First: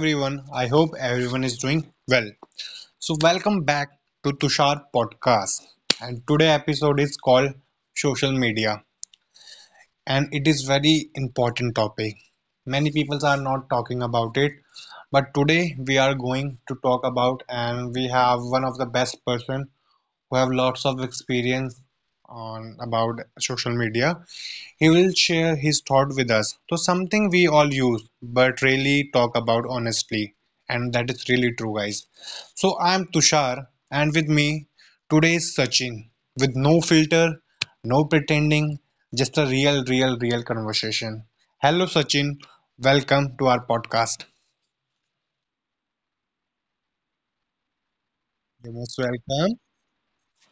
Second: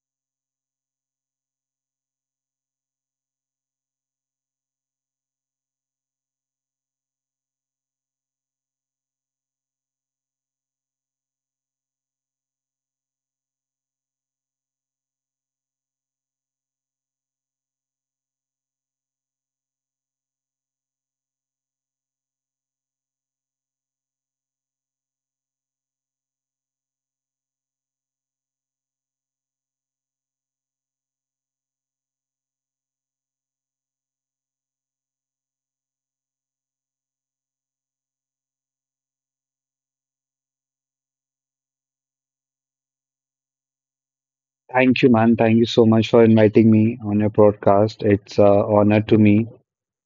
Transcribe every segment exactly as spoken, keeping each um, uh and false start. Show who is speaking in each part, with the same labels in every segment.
Speaker 1: everyone. I hope everyone is doing well. So welcome back to Tushar podcast. And today episode is called social media and it is very important topic. Many people are not talking about it, but today we are going to talk about and we have one of the best person who have lots of experience on about social media he will share his thought with us. So something we all use but really talk about honestly. And that is really true, guys. So I'm Tushar and with me today is Sachin with no filter, no pretending, just a real, real, real conversation. Hello Sachin, welcome to our podcast.
Speaker 2: Thank you, man. Thank you so much for inviting me on your podcast.
Speaker 1: You're
Speaker 2: It's an
Speaker 1: most
Speaker 2: honor
Speaker 1: welcome.
Speaker 2: to me.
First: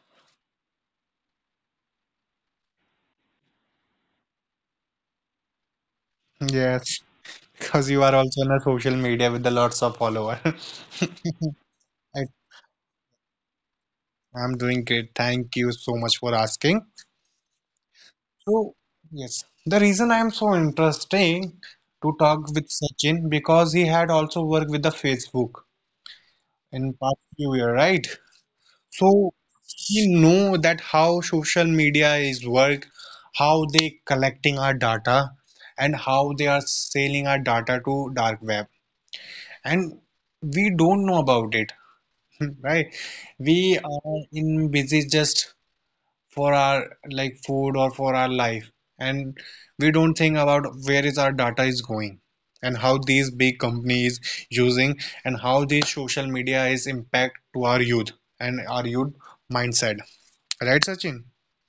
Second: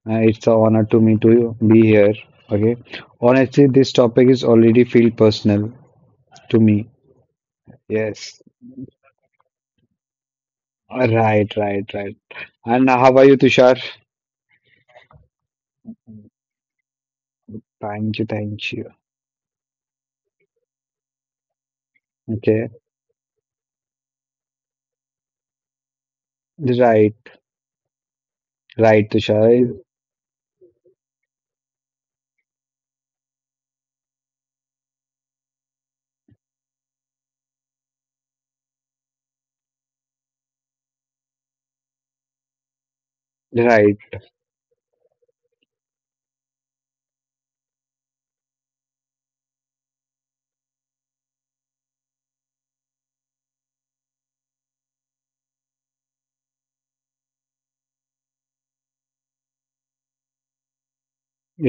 Speaker 2: Uh, it's an honor to me to be here. Okay. Honestly, this topic is already feel personal to me.
Speaker 1: Yes, because you are also
Speaker 2: Yes.
Speaker 1: on a social media with a lots of followers. I,
Speaker 2: Uh, Right, right, right. And how are you, Tushar?
Speaker 1: I'm doing great. Thank you so much for asking.
Speaker 2: Thank you, thank
Speaker 1: So,
Speaker 2: you.
Speaker 1: yes, the reason I am so interesting to talk with
Speaker 2: Okay.
Speaker 1: Sachin because he had also worked with the Facebook in past
Speaker 2: Right,
Speaker 1: few year, right?
Speaker 2: right,
Speaker 1: So
Speaker 2: Tushar.
Speaker 1: he know that how social media is work, how they collecting our data, and how they are selling our data to dark web, and we don't know about it, right? We
Speaker 2: Right,
Speaker 1: are in busy just for our like food or for our life and we don't think about where is our data is going and how these big companies using and how these social media is impact to our youth and our youth mindset, right Sachin?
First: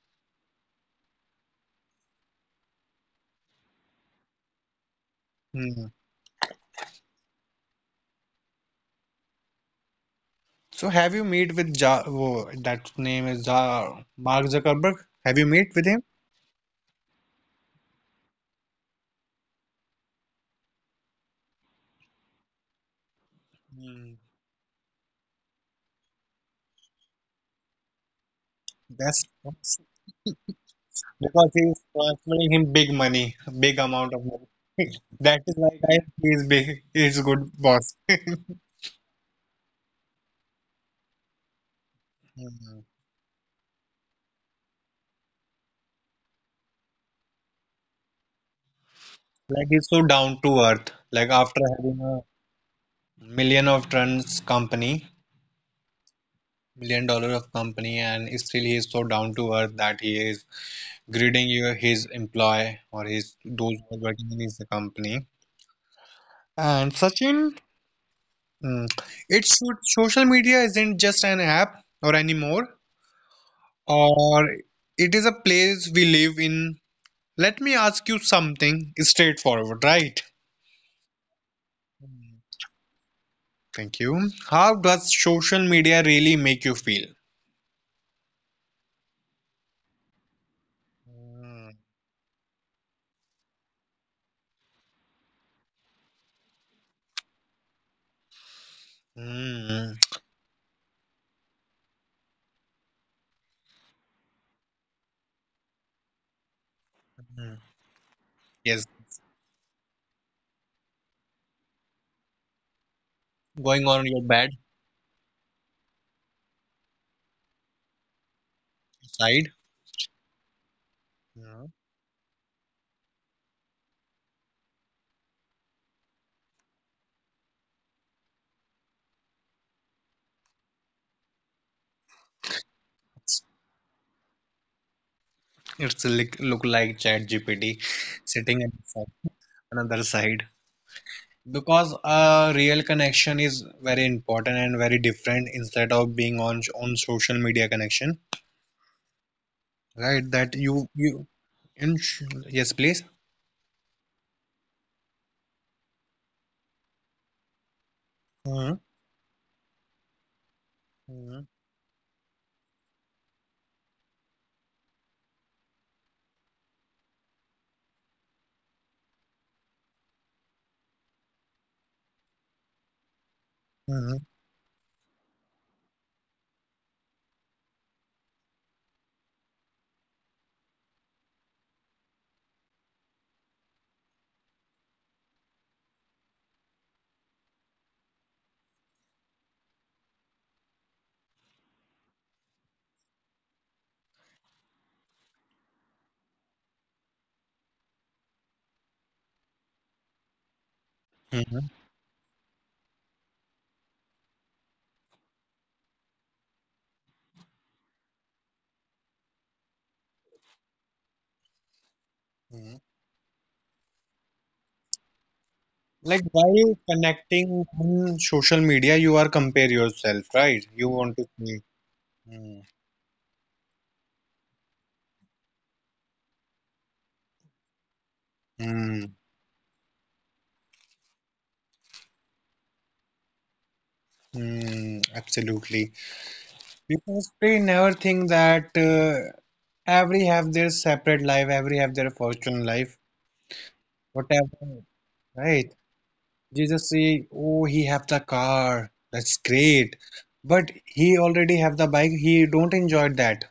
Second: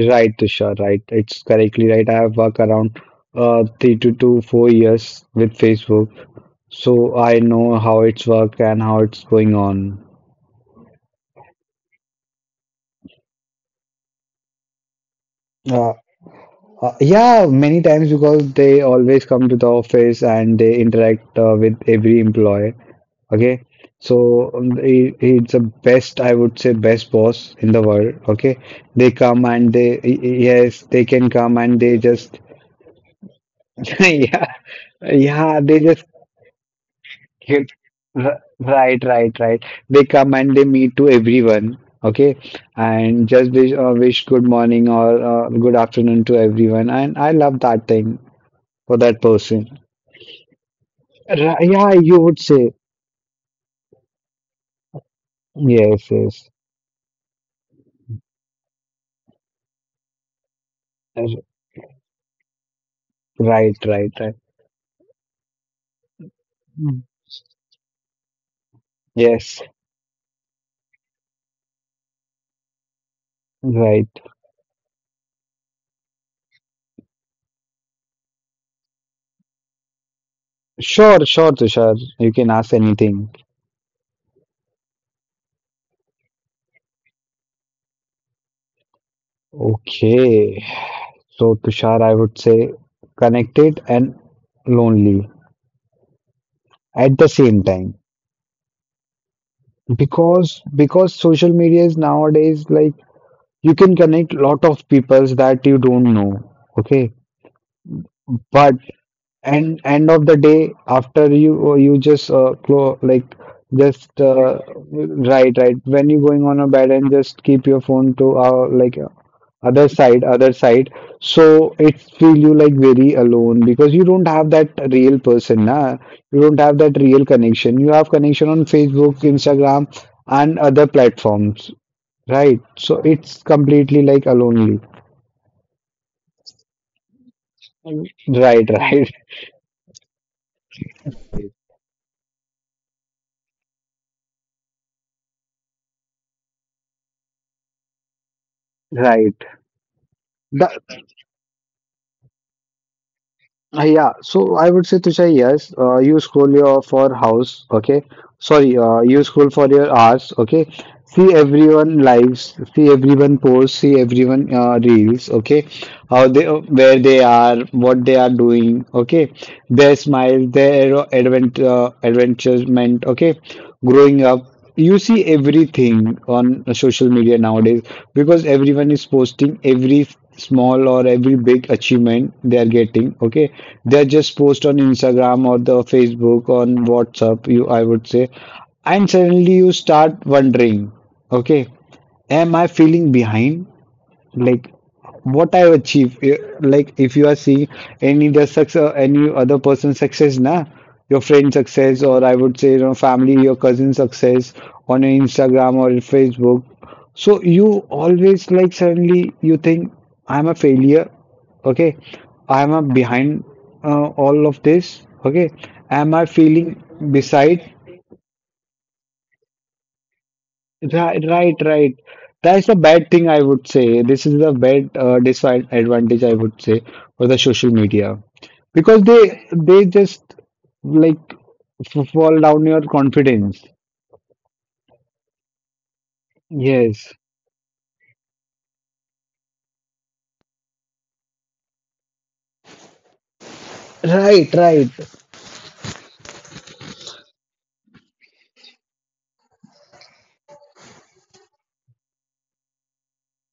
Speaker 2: right, Tushar. Right. It's correctly right. I have worked around uh three to two, four years with
Speaker 1: Hmm.
Speaker 2: Facebook. So I know how it's work and how it's going on.
Speaker 1: So have you meet with ja, oh, that name is ja, Mark Zuckerberg, have you meet with
Speaker 2: Uh,
Speaker 1: him?
Speaker 2: uh, yeah, many times because they always come to the office and they interact uh, with every employee. Okay,
Speaker 1: Hmm.
Speaker 2: so um, he, he's the best, I would say, best boss in the world. Okay, they
Speaker 1: That's
Speaker 2: come and they y- y- yes, they can
Speaker 1: because
Speaker 2: come and
Speaker 1: he's
Speaker 2: they just
Speaker 1: transferring him big money, big amount of money.
Speaker 2: yeah,
Speaker 1: That is
Speaker 2: yeah,
Speaker 1: why
Speaker 2: they just
Speaker 1: guys, he's big, he's good
Speaker 2: get
Speaker 1: boss.
Speaker 2: r- right, right, right. They come and they meet to everyone. Okay,
Speaker 1: Hmm.
Speaker 2: and just wish, uh, wish good morning or uh, good afternoon to everyone, and I love that thing for that
Speaker 1: Like
Speaker 2: person.
Speaker 1: he's so down to earth. Like
Speaker 2: Ri-
Speaker 1: after
Speaker 2: Yeah,
Speaker 1: having
Speaker 2: you
Speaker 1: a
Speaker 2: would say
Speaker 1: million of tons company,
Speaker 2: yes, yes,
Speaker 1: million dollar of company, and still he is so down to earth that he is
Speaker 2: R-
Speaker 1: greeting you his employee or his those
Speaker 2: right,
Speaker 1: who are
Speaker 2: right,
Speaker 1: working
Speaker 2: right.
Speaker 1: in his company. And
Speaker 2: Mm.
Speaker 1: Sachin, mm, it's
Speaker 2: Yes,
Speaker 1: so- social media isn't just an app or anymore,
Speaker 2: right.
Speaker 1: or it is a place we live in. Let me ask you something straightforward, right?
Speaker 2: Sure, sure, Tushar. You can ask anything.
Speaker 1: Thank you. How does social media really make you feel?
Speaker 2: Okay. So, Tushar, I
Speaker 1: Hmm.
Speaker 2: would say connected and lonely at the same time
Speaker 1: Hmm.
Speaker 2: because because social media is nowadays like you can connect lot of peoples that you don't know. Okay,
Speaker 1: Hmm.
Speaker 2: but
Speaker 1: Yes,
Speaker 2: and end of the day after you uh, you just uh, clo like
Speaker 1: going
Speaker 2: just
Speaker 1: on your
Speaker 2: uh,
Speaker 1: bed
Speaker 2: right, right when you're going on a bed and just keep your phone to uh, like uh,
Speaker 1: side.
Speaker 2: other side other side, so
Speaker 1: Yeah.
Speaker 2: it feel you like very alone because you don't have that real person, na, you don't have that real connection. You have connection on Facebook, Instagram and other platforms, right? So it's
Speaker 1: It's,
Speaker 2: completely like lonely.
Speaker 1: it's like, look like Chat G P T sitting
Speaker 2: Right,
Speaker 1: on
Speaker 2: right.
Speaker 1: some- another side because a real connection is very important and very different instead of being on on social media connection,
Speaker 2: Right.
Speaker 1: right? That you
Speaker 2: The.
Speaker 1: you and yes, please.
Speaker 2: Uh, Yeah, so I would say Tushar, yes, uh, you scroll your for house, okay? Sorry,
Speaker 1: Mhm,
Speaker 2: uh, you scroll for your hours, okay? See
Speaker 1: mhm,
Speaker 2: everyone lives, see everyone posts, see everyone uh, reels, okay? How they, uh, where they are, what they are doing, okay? Their smile, their advent, uh, adventurement, okay? Growing
Speaker 1: mhm,
Speaker 2: up, you see everything on social media nowadays because everyone is posting every small or every big achievement they are getting, okay? They are just post on Instagram or the Facebook on WhatsApp, you, I would say. And suddenly you start wondering, okay, am I feeling behind? Like what I achieve. eh, Like if you are seeing any the success, any other person's success, nah, your friend
Speaker 1: Mhm,
Speaker 2: success, or I would say, you know, family, your cousin success on your Instagram or your Facebook. So you always like suddenly you think I'm a failure. Okay, I'm
Speaker 1: mhm.
Speaker 2: a behind uh, all of this. Okay, am
Speaker 1: Like
Speaker 2: I
Speaker 1: while
Speaker 2: feeling
Speaker 1: connecting
Speaker 2: beside?
Speaker 1: on social media, you are compare yourself, right? You want
Speaker 2: Right,
Speaker 1: to
Speaker 2: right,
Speaker 1: see.
Speaker 2: right.
Speaker 1: Mm,
Speaker 2: That's the bad thing, I would say. This is the bad uh, disadvantage, I would say, for the social media because
Speaker 1: mm,
Speaker 2: they they just like f- fall down your confidence.
Speaker 1: mm, absolutely.
Speaker 2: Yes.
Speaker 1: Because they never think that uh, every have their separate life, every have their fortune life,
Speaker 2: Right,
Speaker 1: whatever,
Speaker 2: right.
Speaker 1: right? You just say, oh, he have the car, that's great. But he already have the bike, he don't enjoy that.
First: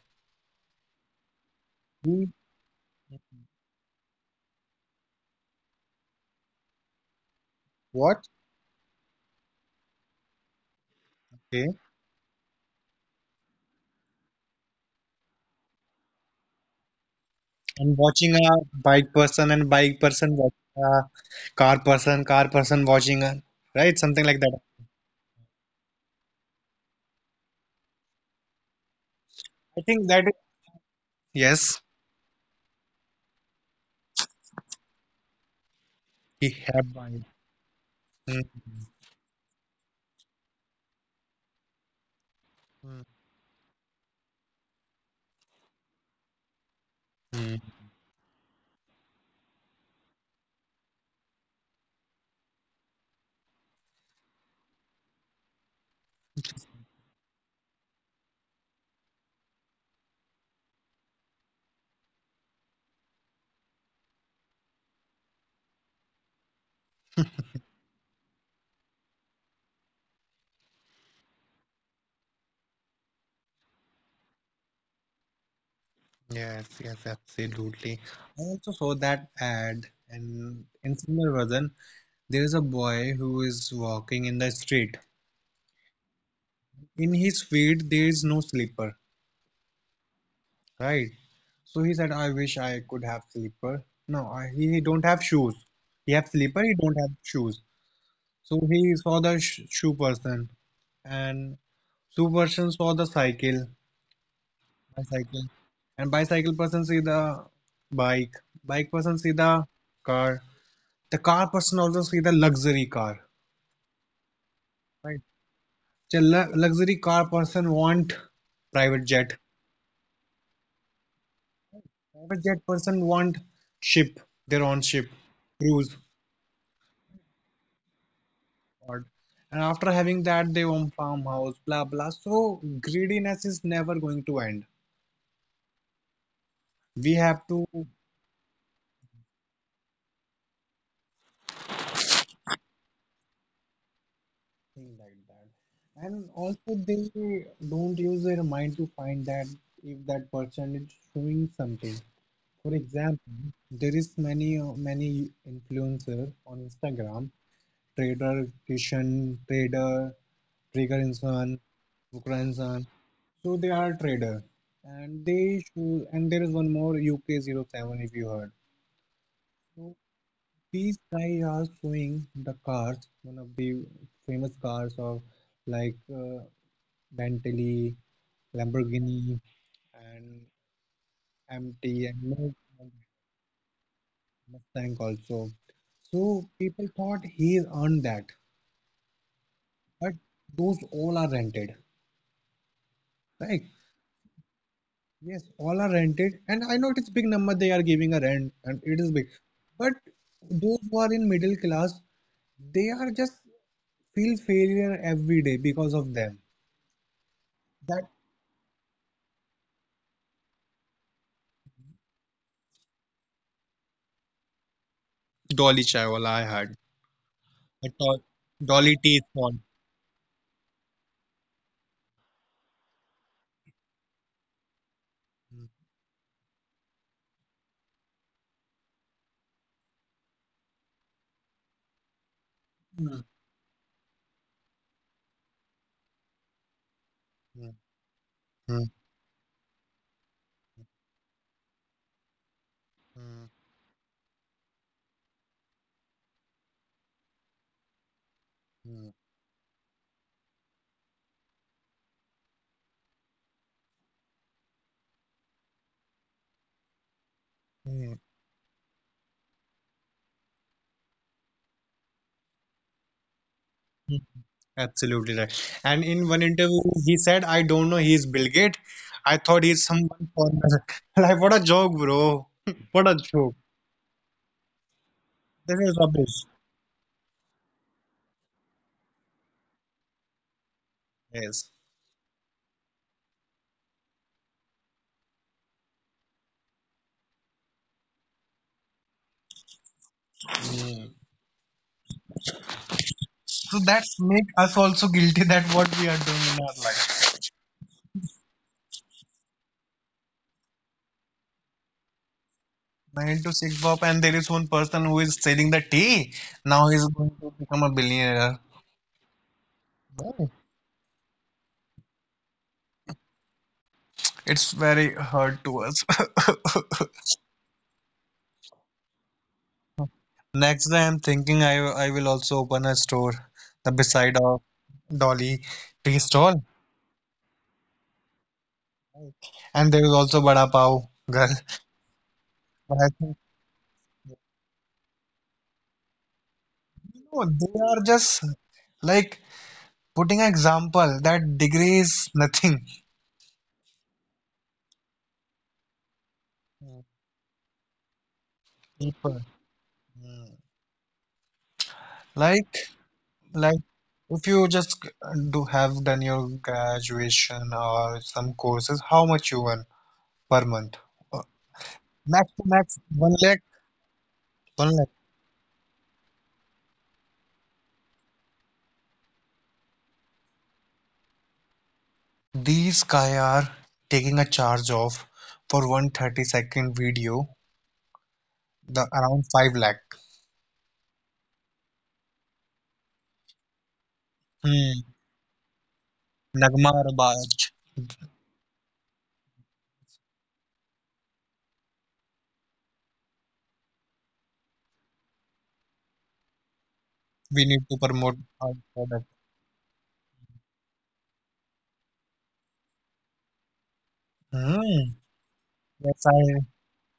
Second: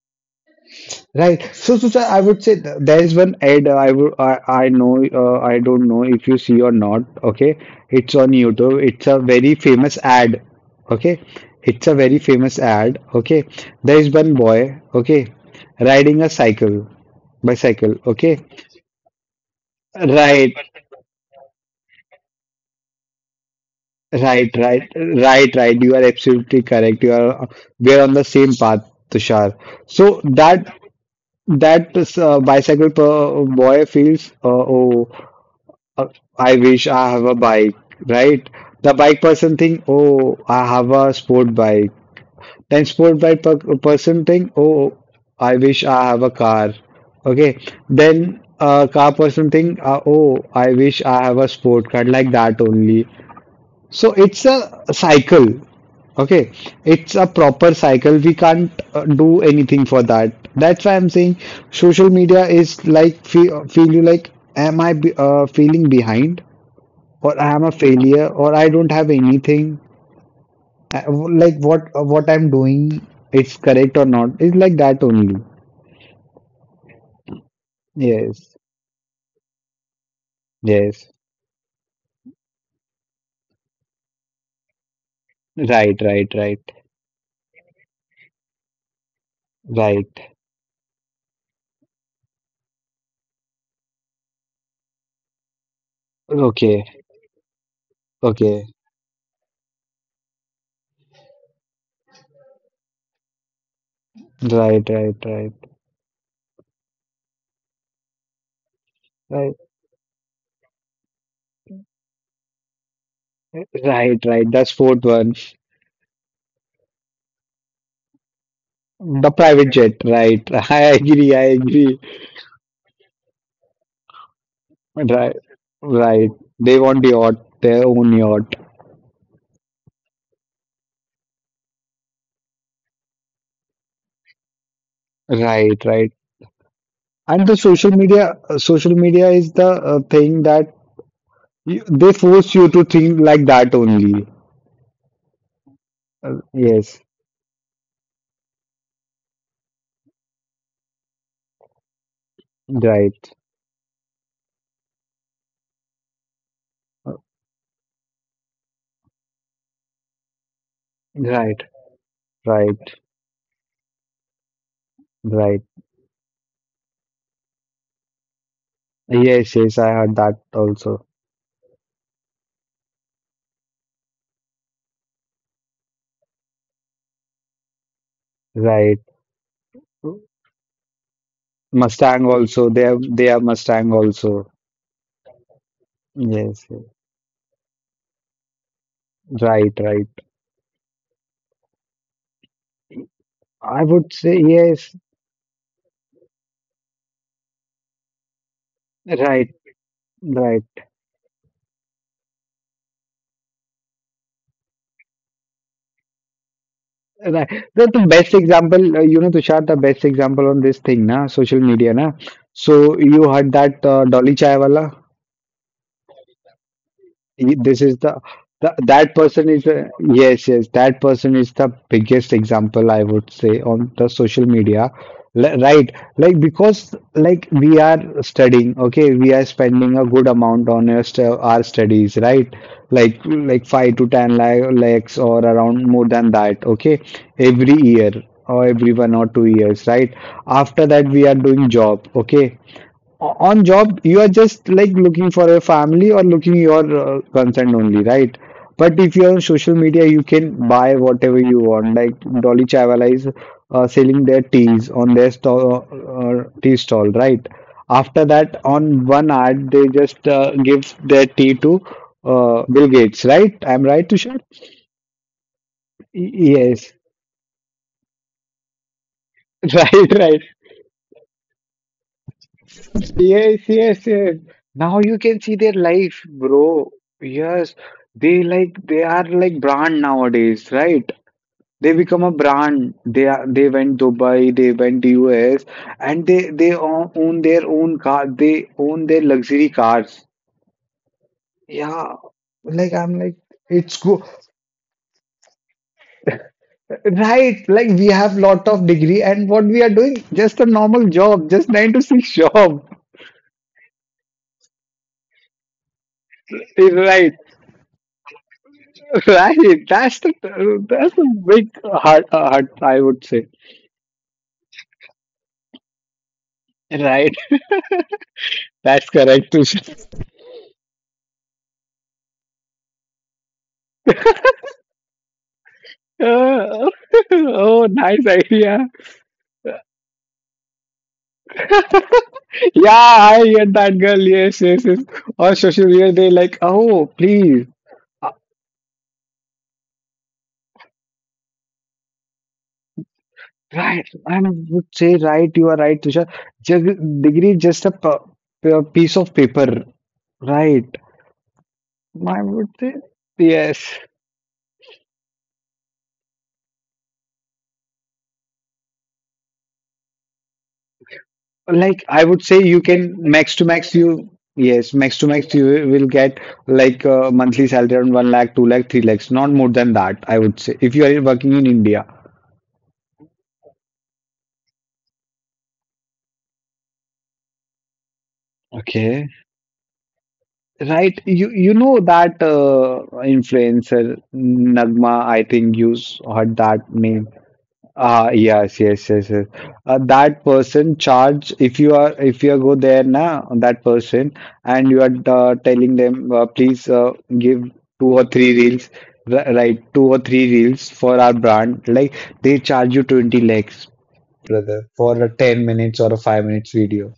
Speaker 2: Right. So, so, sir, I
Speaker 1: We
Speaker 2: would say th- there is one ad, uh, I would I, I know, uh, I don't know if you see or not. Okay, it's
Speaker 1: watch,
Speaker 2: on YouTube. It's a very famous ad. Okay,
Speaker 1: okay,
Speaker 2: it's a very famous ad. Okay, there is one boy. Okay, riding a cycle, bicycle.
Speaker 1: and watching
Speaker 2: Okay,
Speaker 1: a bike person and bike person
Speaker 2: right,
Speaker 1: watching a car person, car person watching a right something like
Speaker 2: right,
Speaker 1: that.
Speaker 2: right, right, right. You are absolutely correct. You are we are on the same path, Tushar.
Speaker 1: I think
Speaker 2: So
Speaker 1: that is
Speaker 2: that
Speaker 1: yes,
Speaker 2: that uh, bicycle per boy feels uh, oh. Uh,
Speaker 1: we
Speaker 2: I wish
Speaker 1: have
Speaker 2: I
Speaker 1: bike.
Speaker 2: have a bike,
Speaker 1: Hmm.
Speaker 2: right? The bike person think, oh, I have a sport bike. Then sport bike per person think, oh, I wish I have a car.
Speaker 1: Mhm.
Speaker 2: Okay. Then uh, car person think, uh, oh, I wish I have a sport car like that only. So it's a cycle. Okay, it's a proper cycle. We can't uh, do anything for that. That's why I'm saying social media is like feel, feel you like am I be, uh, feeling behind? Or I am a failure or I don't have anything I- like what what I'm doing, it's correct or not, it's like that only.
Speaker 1: Yes, yes, absolutely. I
Speaker 2: Yes,
Speaker 1: also saw that ad, and in
Speaker 2: yes,
Speaker 1: similar version, there is a boy who is walking in the street.
Speaker 2: right, right, right,
Speaker 1: In his feet, there is no slipper,
Speaker 2: right.
Speaker 1: right? So he said, I wish I could have slipper. No, I, he, he don't have shoes. He have slipper, he
Speaker 2: Okay,
Speaker 1: don't have shoes. So
Speaker 2: okay,
Speaker 1: he saw the sh shoe person and shoe person saw the cycle,
Speaker 2: right, right,
Speaker 1: bicycle.
Speaker 2: right,
Speaker 1: And bicycle person see the bike. Bike person see
Speaker 2: right,
Speaker 1: the car. The car person also see the luxury car,
Speaker 2: right, right, that's fourth
Speaker 1: right?
Speaker 2: one.
Speaker 1: The lu- luxury car person want private
Speaker 2: The
Speaker 1: jet.
Speaker 2: private jet, right? I agree, I agree.
Speaker 1: Private jet person want ship, their own ship,
Speaker 2: Right,
Speaker 1: cruise.
Speaker 2: right. They want yacht, their own yacht.
Speaker 1: God. And after having that, they own farmhouse, blah blah. So greediness is never going to end.
Speaker 2: Right, right.
Speaker 1: We
Speaker 2: And
Speaker 1: have
Speaker 2: the
Speaker 1: to think
Speaker 2: social media, uh, social media is the uh, thing that you, they force you to think like that only.
Speaker 1: like that. And
Speaker 2: Uh,
Speaker 1: also,
Speaker 2: yes,
Speaker 1: they don't use their mind to find that if that person is showing something. For example,
Speaker 2: right,
Speaker 1: there is many uh, many influencer on Instagram trader Kishan, trader trigger Pregarinsan,
Speaker 2: right, right,
Speaker 1: Bukransan. So they are trader, and they
Speaker 2: right.
Speaker 1: show, and there is one more uk zero seven if you heard.
Speaker 2: Yes, yes, I
Speaker 1: So
Speaker 2: heard that
Speaker 1: these
Speaker 2: also.
Speaker 1: guys are showing the cars, one of the famous cars of like uh, Bentley,
Speaker 2: Right.
Speaker 1: Lamborghini, and M T and
Speaker 2: Mustang also. They have they have Mustang also.
Speaker 1: Mustang also. So
Speaker 2: Yes, yes,
Speaker 1: people thought he is on that,
Speaker 2: right, right.
Speaker 1: but those all are rented, right?
Speaker 2: I would say yes.
Speaker 1: Yes, all are rented, and I know it is big number they are giving a rent, and it is
Speaker 2: Right,
Speaker 1: big.
Speaker 2: right,
Speaker 1: But
Speaker 2: right.
Speaker 1: those who are in middle class, they are just feel failure every day because of them.
Speaker 2: The, the
Speaker 1: That
Speaker 2: best example, uh, you know, Tushar, the best example on this thing, na, social media, na. So you heard that uh, Dolly Chaiwala?
Speaker 1: dolly chai wala I had,
Speaker 2: this
Speaker 1: a
Speaker 2: is
Speaker 1: to
Speaker 2: the, the
Speaker 1: dolly
Speaker 2: that
Speaker 1: tea
Speaker 2: person
Speaker 1: one.
Speaker 2: is uh, yes, yes, that person is the biggest example, I would say, on the social media. Li- right, like because like we are studying, okay, we are spending a good amount on our, stu- our studies, right, like like five to ten la- lakhs or around more than that, okay, every year or every one or two years, right? After that, we are doing job, okay. O- on job, you are just like looking for a family or looking your uh, consent only, right? But if you're on social media, you can buy whatever you want. Like Dolly Chawla is uh, selling their teas on their stall, uh, uh, tea stall, right? After that, on one ad, they just uh, give their tea to uh, Bill Gates, right? I'm right, Tushar?
Speaker 1: Absolutely right. And
Speaker 2: Y-
Speaker 1: in one
Speaker 2: yes.
Speaker 1: interview, he said, "I don't know, he's Bill Gates. I thought he's
Speaker 2: Right, right.
Speaker 1: someone foreigner." Like what a joke, bro! What a
Speaker 2: Yes,
Speaker 1: joke!
Speaker 2: yes, yes. Now you can see their
Speaker 1: This is
Speaker 2: life,
Speaker 1: rubbish.
Speaker 2: bro. Yes, they like they are like brand nowadays, right?
Speaker 1: Yes.
Speaker 2: They become a brand. They are they went Dubai, they went U S, and they they o- own their own car. They own their luxury cars.
Speaker 1: Hmm.
Speaker 2: Yeah, like I'm like
Speaker 1: So
Speaker 2: it's
Speaker 1: that's
Speaker 2: go
Speaker 1: make us also guilty that what we are doing in our life.
Speaker 2: right. Like we have lot of degree, and what we are doing, just a normal job, just nine to six job.
Speaker 1: Nine to six job, and there is one person who is selling the tea. Now he's going
Speaker 2: Right.
Speaker 1: to become a billionaire.
Speaker 2: Right, that's the
Speaker 1: No,
Speaker 2: that's the big heart uh, heart, I would say.
Speaker 1: it's very hard to us.
Speaker 2: Right, that's correct, Tushar.
Speaker 1: Next day, I'm thinking I I will also open a store, the beside of Dolly tea stall,
Speaker 2: Uh, oh, nice idea.
Speaker 1: and there is also Bada Pav girl.
Speaker 2: Yeah,
Speaker 1: But I think
Speaker 2: I hear that girl. Yes, yes, yes. On social media, they like, oh,
Speaker 1: no,
Speaker 2: please.
Speaker 1: they are
Speaker 2: Uh,
Speaker 1: just like putting an example that degree is nothing.
Speaker 2: right, and I would say, right, you are right, Tushar. Just
Speaker 1: Mm.
Speaker 2: degree, is just a p- p- piece of
Speaker 1: People.
Speaker 2: paper.
Speaker 1: Mm.
Speaker 2: Right. I would
Speaker 1: Like,
Speaker 2: say,
Speaker 1: like
Speaker 2: yes.
Speaker 1: if you just g- do have done your graduation or some courses, how much you earn per month? Uh,
Speaker 2: Like I would
Speaker 1: Max
Speaker 2: say
Speaker 1: to
Speaker 2: you
Speaker 1: max,
Speaker 2: can
Speaker 1: one
Speaker 2: max
Speaker 1: lakh,
Speaker 2: to max you,
Speaker 1: one
Speaker 2: yes,
Speaker 1: lakh.
Speaker 2: max to max you will get like a monthly salary around one lakh two lakh three lakhs, not more than that, I would say, if you are working in India.
Speaker 1: These guy are taking a charge of for one thirty second video, the
Speaker 2: Okay,
Speaker 1: around five lakh.
Speaker 2: right, you you know that uh, influencer
Speaker 1: Hmm.
Speaker 2: Nagma, I think you s- heard
Speaker 1: Nagma
Speaker 2: that name.
Speaker 1: Rabaj,
Speaker 2: Ah, yes, yes, yes, yes. Uh, that person charge, if you are if you go there now that person and you are uh, telling them, uh, please, uh,
Speaker 1: we
Speaker 2: give
Speaker 1: need to
Speaker 2: two or
Speaker 1: promote
Speaker 2: three
Speaker 1: our
Speaker 2: reels,
Speaker 1: product.
Speaker 2: ri- right, two or three reels for our brand, like they charge you twenty lakhs, brother, for
Speaker 1: Hmm.
Speaker 2: a ten minutes or a
Speaker 1: Yes,
Speaker 2: five
Speaker 1: I
Speaker 2: minutes video.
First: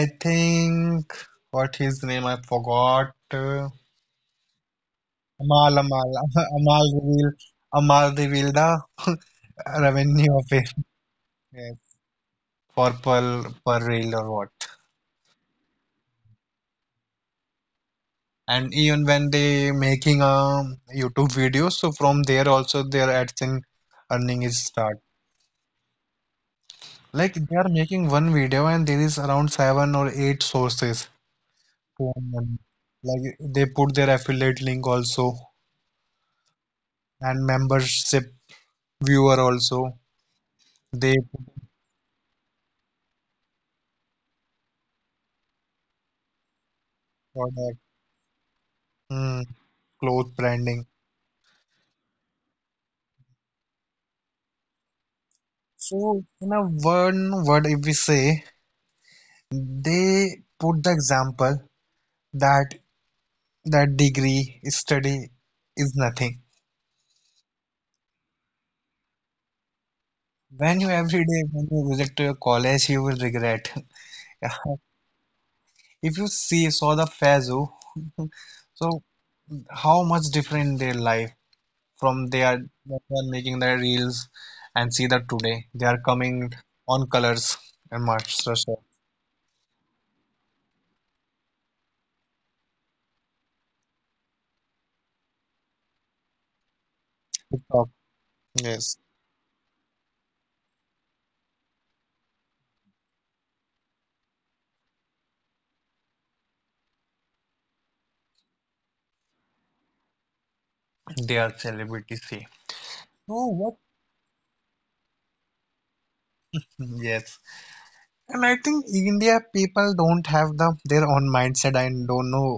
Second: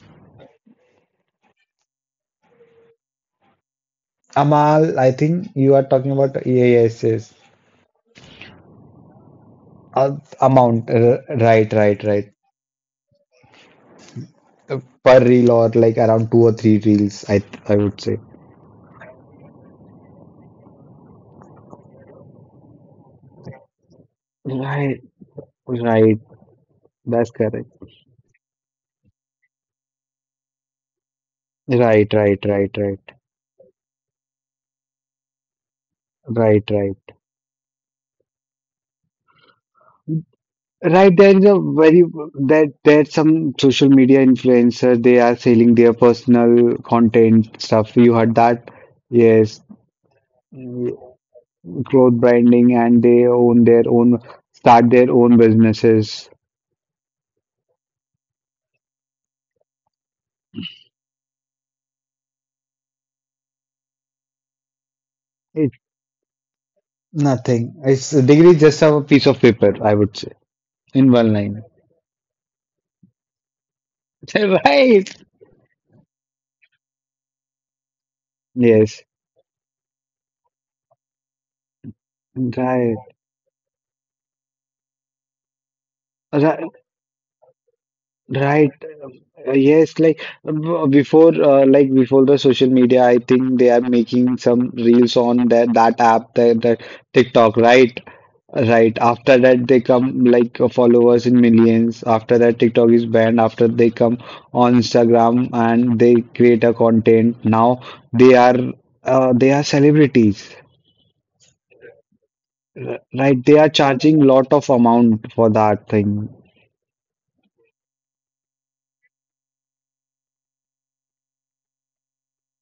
Speaker 1: I think what his name I forgot.
Speaker 2: Amal, I think you
Speaker 1: Amal,
Speaker 2: are
Speaker 1: Amal,
Speaker 2: talking about, yeah,
Speaker 1: Amal
Speaker 2: yes,
Speaker 1: revealed,
Speaker 2: yes.
Speaker 1: Amal revealed the
Speaker 2: Uh,
Speaker 1: revenue of it.
Speaker 2: Amount, uh, right,
Speaker 1: Yes,
Speaker 2: right, right.
Speaker 1: for per per reel or what.
Speaker 2: Uh, Per reel or like around two or three reels, I I would say.
Speaker 1: And even when they making a YouTube video, so from there also their AdSense earning is start.
Speaker 2: Right. Right, that's
Speaker 1: Like they
Speaker 2: correct.
Speaker 1: are making one video and there is around seven or eight sources
Speaker 2: Right,
Speaker 1: to earn
Speaker 2: right,
Speaker 1: money.
Speaker 2: right, right,
Speaker 1: Like they put their affiliate link also
Speaker 2: right, right.
Speaker 1: and membership viewer also.
Speaker 2: Right,
Speaker 1: They
Speaker 2: there is
Speaker 1: put
Speaker 2: a very that there's some social media influencer, they are selling their personal content
Speaker 1: product,
Speaker 2: stuff. You heard that?
Speaker 1: mm,
Speaker 2: Yes,
Speaker 1: clothes branding.
Speaker 2: mm, cloth branding and they own their own, start their own
Speaker 1: So,
Speaker 2: businesses.
Speaker 1: in a one word, if we say, they put the example that that degree study
Speaker 2: It's
Speaker 1: is nothing.
Speaker 2: nothing. It's a degree just a piece of paper, I would say,
Speaker 1: When you
Speaker 2: in
Speaker 1: every
Speaker 2: one
Speaker 1: day
Speaker 2: line.
Speaker 1: when you visit to your college, you will regret. Yeah.
Speaker 2: Right.
Speaker 1: If you see saw the Fazu,
Speaker 2: Yes,
Speaker 1: so how much different their life from they are
Speaker 2: right.
Speaker 1: they are making their reels and see that today they are coming
Speaker 2: Right,
Speaker 1: on colors and much so,
Speaker 2: right.
Speaker 1: so,
Speaker 2: Uh, yes, like um, b- before, uh, like before the social media, I think they are making some reels on that that app, that, that TikTok,
Speaker 1: TikTok.
Speaker 2: right? Right.
Speaker 1: Yes,
Speaker 2: After that, they come like uh, followers in millions. After that, TikTok is banned. After they come on Instagram and they create a content. Now they are uh, they are celebrities,
Speaker 1: they are celebrity. See.
Speaker 2: r- right?
Speaker 1: Oh,
Speaker 2: They are
Speaker 1: what?
Speaker 2: charging lot of amount for that thing.
Speaker 1: Yes. And I think India people don't have the their own mindset. I don't know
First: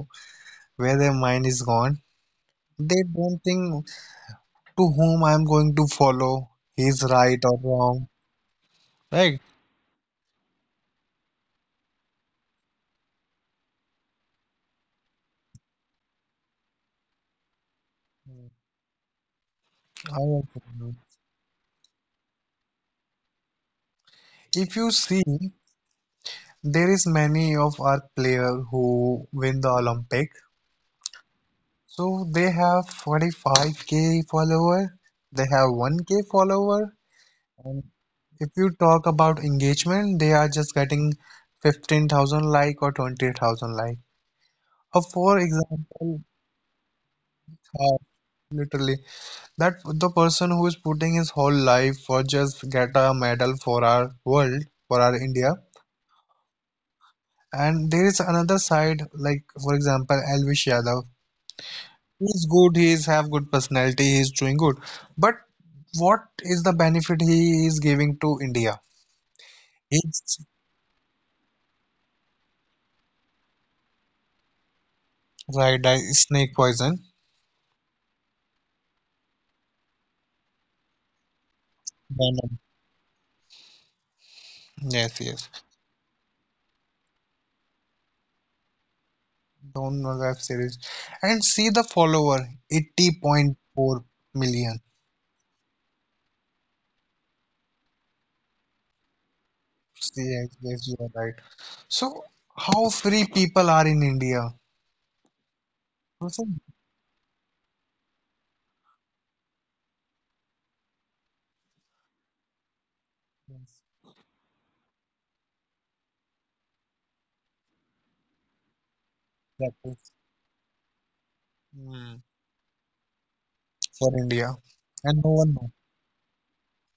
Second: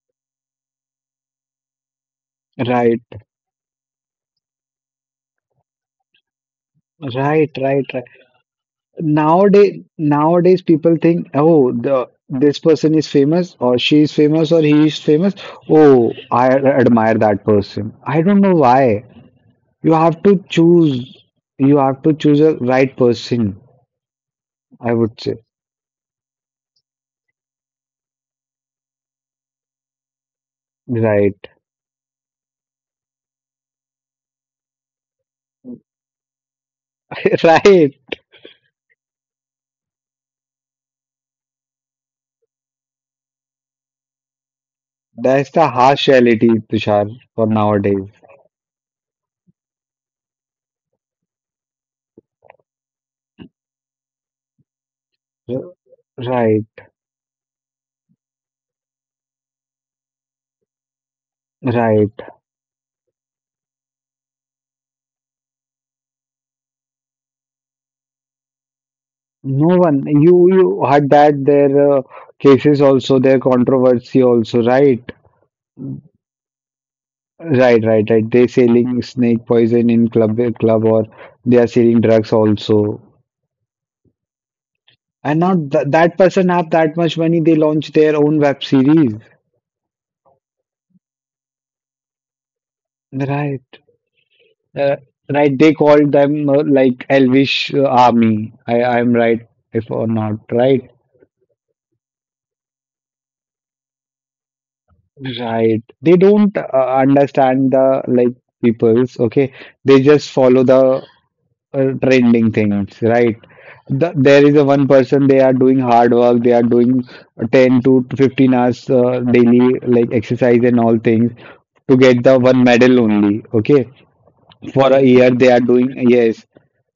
Speaker 1: where their mind is gone.
Speaker 2: Right.
Speaker 1: They don't think to whom I'm going to follow. He's right
Speaker 2: Right.
Speaker 1: or
Speaker 2: Right.
Speaker 1: wrong. Right?
Speaker 2: Nowadays, nowadays people think, oh, the this person is famous, or she is famous, or he is famous. Oh, I admire that person. I don't know why. You
Speaker 1: I
Speaker 2: have to
Speaker 1: also know.
Speaker 2: choose. You have to choose a right person.
Speaker 1: If you
Speaker 2: I would
Speaker 1: see,
Speaker 2: say
Speaker 1: there is many of our player who win the Olympic.
Speaker 2: right,
Speaker 1: So they have forty-five k follower. They have one k follower. And
Speaker 2: right.
Speaker 1: if you talk about engagement, they are just getting fifteen thousand like or twenty thousand like. Uh, for
Speaker 2: That's the harsh
Speaker 1: example,
Speaker 2: reality, Tushar, for
Speaker 1: uh,
Speaker 2: nowadays.
Speaker 1: literally, that the person who is putting his whole life for just get a medal for our world, for our India.
Speaker 2: R- Right,
Speaker 1: And there is another side, like for example, Elvish Yadav.
Speaker 2: right.
Speaker 1: He's good, he's have good personality, he's doing good. But what is the benefit he is giving to India?
Speaker 2: No one.
Speaker 1: It's
Speaker 2: You you had that their uh, cases also, their controversy also, right?
Speaker 1: right, I- snake poison,
Speaker 2: Right, right, right. They selling snake poison in club club or they are selling drugs
Speaker 1: venom.
Speaker 2: also.
Speaker 1: Yes,
Speaker 2: And
Speaker 1: yes.
Speaker 2: now th that person have that much money, they launch their own web series.
Speaker 1: Don't know that series. And see the follower,
Speaker 2: Right.
Speaker 1: eighty point four million.
Speaker 2: Uh, right. They call them uh, like Elvish uh, Army. I I'm right if or not
Speaker 1: Yes, yes,
Speaker 2: right.
Speaker 1: you are right. So, how free people are in India?
Speaker 2: Right. They
Speaker 1: Also,
Speaker 2: don't uh, understand the like peoples. Okay. They just follow the uh, trending things, right?
Speaker 1: yes,
Speaker 2: The, there is a one person they are doing hard work, they are doing ten to fifteen hours uh,
Speaker 1: that
Speaker 2: daily, like
Speaker 1: is
Speaker 2: exercise and all things to
Speaker 1: hmm,
Speaker 2: get the one medal only. Okay,
Speaker 1: for India,
Speaker 2: for a
Speaker 1: and no
Speaker 2: year they
Speaker 1: one
Speaker 2: are
Speaker 1: knows.
Speaker 2: doing. Yes,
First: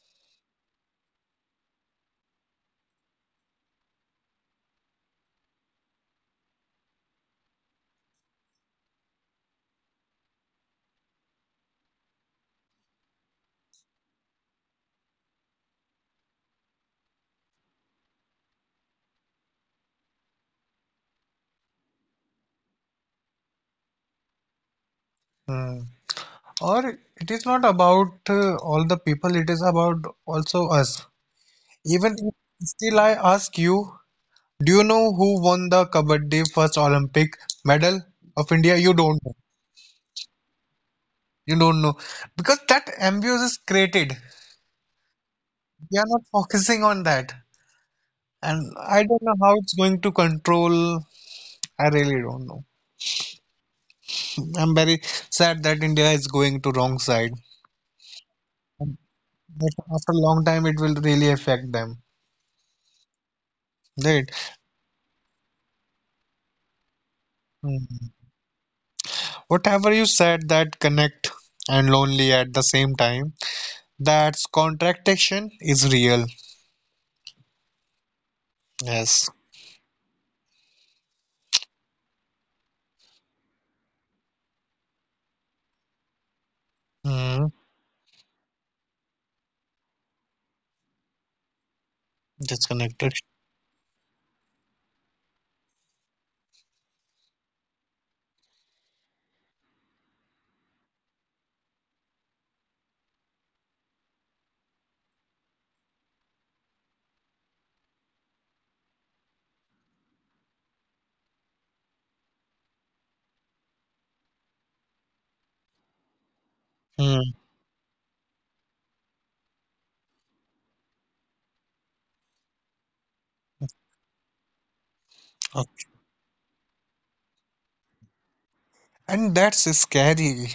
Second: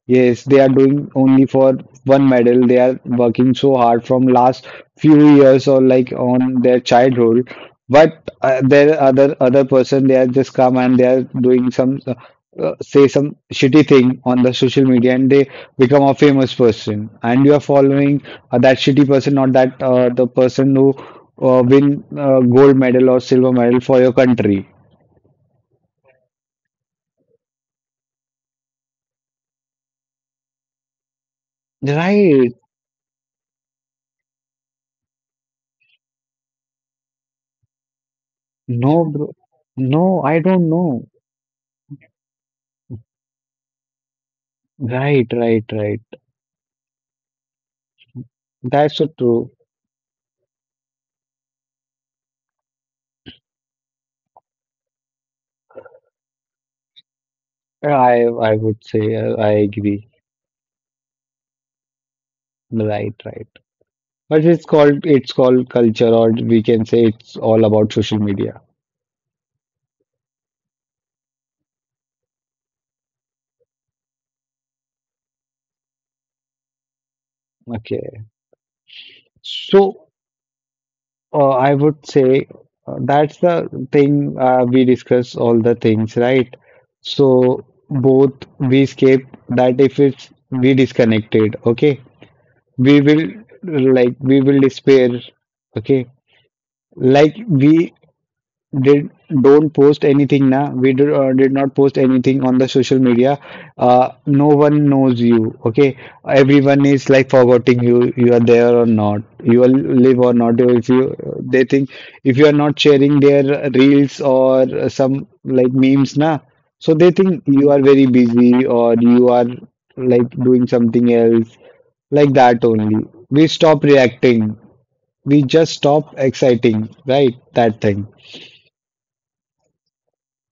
Speaker 2: yes, they are doing only for one medal. They are working so hard from last few years or like on their childhood, but uh, there are other other person, they are just come and they are doing some uh, uh, say some shitty thing on the social media and they become a famous person and you are following uh, that shitty person, not that uh, the person who uh, win uh, gold medal or silver medal for your country,
Speaker 1: Hmm. Or it is not about uh, all the people, it is about also us. Even
Speaker 2: right?
Speaker 1: if still, I ask you, do you know who won the Kabaddi first Olympic medal of India? You
Speaker 2: No,
Speaker 1: don't
Speaker 2: bro.
Speaker 1: know.
Speaker 2: No, I don't know.
Speaker 1: You don't know because that ambience is created.
Speaker 2: Right, right,
Speaker 1: We
Speaker 2: right.
Speaker 1: are not focusing on that, and
Speaker 2: That's
Speaker 1: I
Speaker 2: so
Speaker 1: don't know
Speaker 2: true.
Speaker 1: how it's going to control. I really don't know. I'm very sad that India is going to wrong side.
Speaker 2: I I would say uh, I
Speaker 1: But
Speaker 2: agree.
Speaker 1: after a long time, it will really affect them,
Speaker 2: Right, right.
Speaker 1: right?
Speaker 2: But it's called, it's called culture, or we can say it's all about
Speaker 1: Mhm.
Speaker 2: social media.
Speaker 1: Whatever you said that connect and lonely at the same time, that's contraction is real.
Speaker 2: Okay.
Speaker 1: Yes.
Speaker 2: So uh, I would say uh, that's the thing uh, we discuss all the things, right?
Speaker 1: Mm.
Speaker 2: So both we escape that, if it's, we disconnected, okay, we
Speaker 1: Disconnected.
Speaker 2: will, like we will despair, okay. Like we did, don't post anything now. We did, uh, did not post anything on the social media. Uh, no one knows you. Okay, everyone is like forgetting you. You are there or not. You will live or not. If you, they think, if you are not sharing their reels or some like memes now, so they
Speaker 1: Mm.
Speaker 2: think you are very busy or you are like doing something else, like that only. We stop reacting. We just
Speaker 1: Okay.
Speaker 2: stop exciting, right? That thing.
Speaker 1: And that's scary,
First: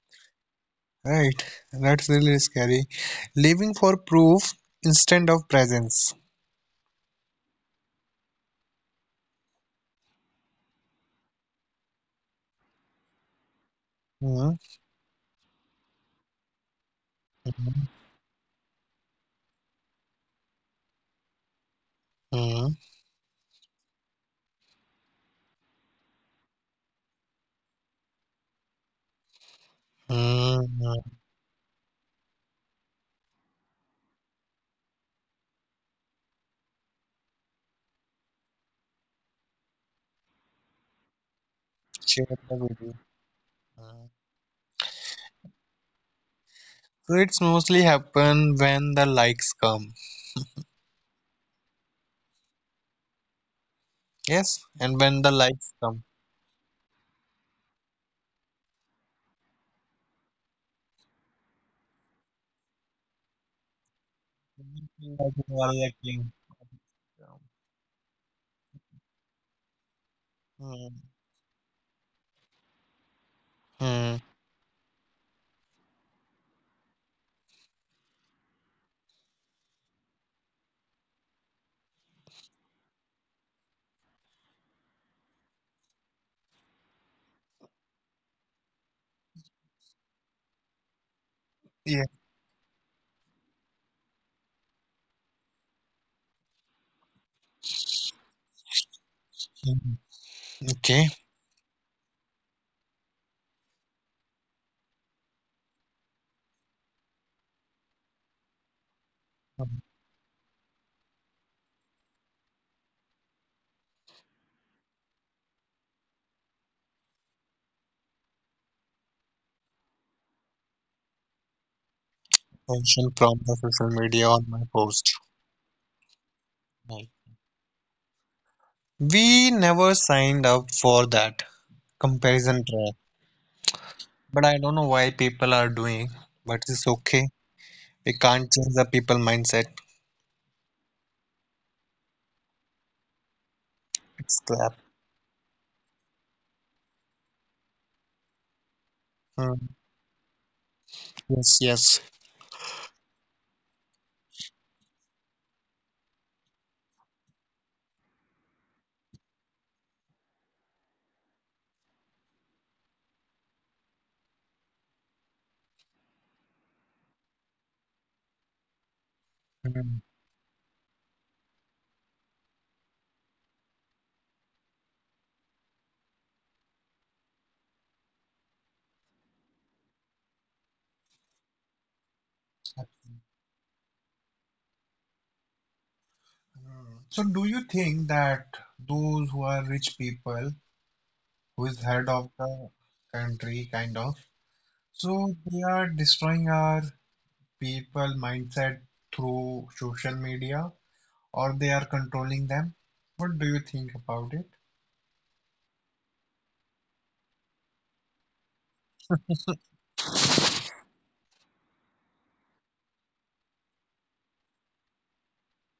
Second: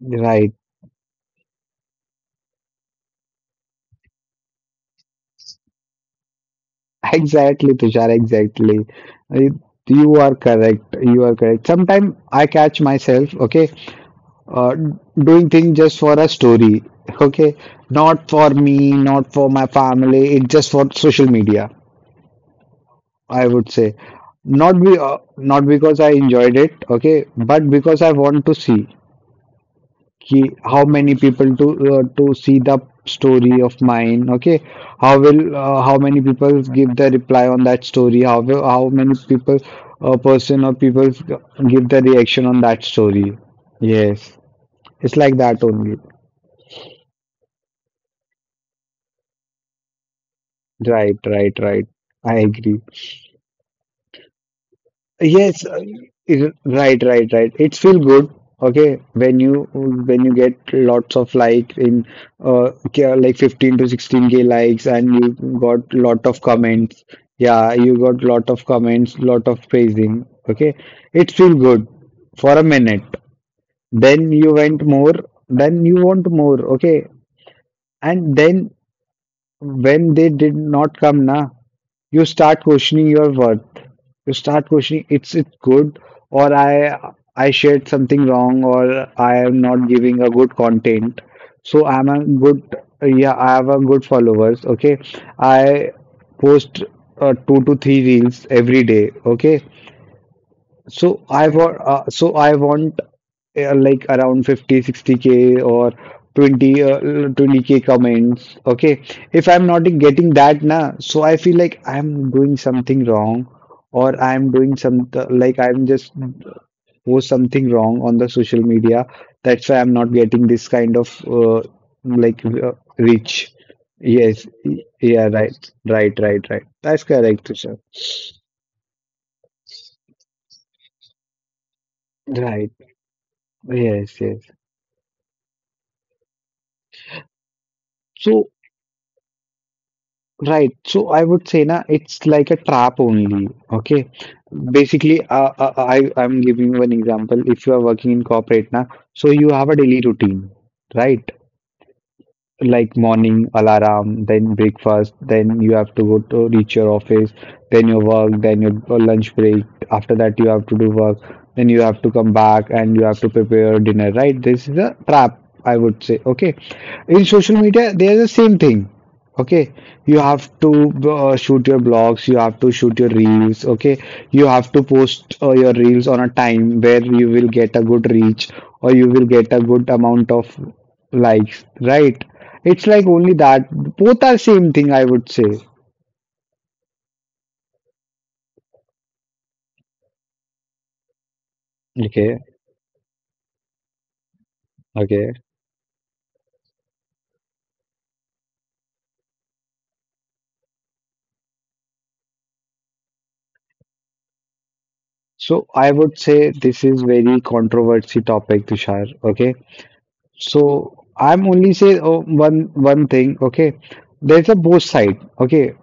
Speaker 2: Right.
Speaker 1: right? That's really scary. Living for proof instead of presence.
Speaker 2: Exactly, Tushar, exactly. Uh, You are correct. You are correct. Sometimes I catch myself, okay,
Speaker 1: Mm.
Speaker 2: uh, doing things just for a story, okay,
Speaker 1: Mm.
Speaker 2: not for me, not for my family. It's just for social media,
Speaker 1: Mm.
Speaker 2: I would say. Not be, uh, not because I enjoyed it, okay, but because I want to see ki how
Speaker 1: Mm.
Speaker 2: many people to uh, to see the story of mine, okay, how will, uh, how many people give the reply on that story, how will, how many people, a person or people, give the
Speaker 1: Share
Speaker 2: reaction
Speaker 1: the
Speaker 2: on that
Speaker 1: video.
Speaker 2: story.
Speaker 1: Mm.
Speaker 2: Yes, it's like that only.
Speaker 1: So it's mostly happen when the likes come.
Speaker 2: Right, right, right, I agree.
Speaker 1: Yes, and when the
Speaker 2: Yes,
Speaker 1: likes
Speaker 2: uh,
Speaker 1: come.
Speaker 2: i- right, right, right. It feel good, okay, when you when you get lots of like in uh k- like fifteen to sixteen k likes and
Speaker 1: Like
Speaker 2: you
Speaker 1: you are
Speaker 2: got lot
Speaker 1: liking.
Speaker 2: of comments. Yeah, you got lot of comments, lot of praising. Okay,
Speaker 1: Hmm.
Speaker 2: it feel good for a minute.
Speaker 1: Hmm.
Speaker 2: Then you went more, then you want more. Okay, and then when they did not come, na, you start questioning your worth. You start questioning, it's it's good, or I I shared something wrong, or I am not giving a good content. So
Speaker 1: Yeah.
Speaker 2: I'm a good, yeah, I have a good followers. Okay, I post uh, two to three reels every day. Okay,
Speaker 1: Mhm. Okay.
Speaker 2: so I want, uh, so I want uh, like around fifty, sixty k or twenty, uh, twenty k comments. Okay. If I'm not getting that na, so I feel like I'm doing something wrong, or I'm doing some, uh, like I'm just uh, post something wrong on the social media. That's why I'm not getting this kind of uh, like uh,
Speaker 1: Attention from
Speaker 2: reach.
Speaker 1: the social media
Speaker 2: Yes.
Speaker 1: on my post.
Speaker 2: Yeah. Right. Right. Right. Right. That's
Speaker 1: Hmm.
Speaker 2: correct, sir.
Speaker 1: We never signed up for that comparison
Speaker 2: Right.
Speaker 1: trap,
Speaker 2: Yes.
Speaker 1: but
Speaker 2: Yes.
Speaker 1: I don't know why people are doing. But it's okay. We
Speaker 2: So,
Speaker 1: can't change the people mindset.
Speaker 2: right. So I would say na it's like a trap only. Okay.
Speaker 1: It's crap.
Speaker 2: Basically, uh, uh, uh, I I'm giving you an example. If you are working in corporate na, so you
Speaker 1: Hmm.
Speaker 2: have a daily routine, right?
Speaker 1: Yes. Yes.
Speaker 2: Like morning alarm, then breakfast, then you have to go to reach your office, then your work, then your lunch break. After that, you have to do work, then you have to come back and you have to prepare your dinner, right? This is a trap, I would say. Okay, in social media, there's the same thing. Okay,
Speaker 1: Hmm.
Speaker 2: you have to uh, shoot your blogs, you have to shoot your reels. Okay, you have to post uh, your reels on a time where you will get a good reach or you will get a good amount of likes, right? It's like only that. Both are same thing, I would say.
Speaker 1: Mm. So do you think that those who are rich people, who is head of
Speaker 2: Okay,
Speaker 1: the country kind of,
Speaker 2: okay.
Speaker 1: so they are destroying our people mindset through social media or they are controlling them? What do you think about it?
Speaker 2: So I would say this is very controversy topic, Tushar. Okay. So I'm only say, oh, one one thing. Okay. There's a both side. Okay.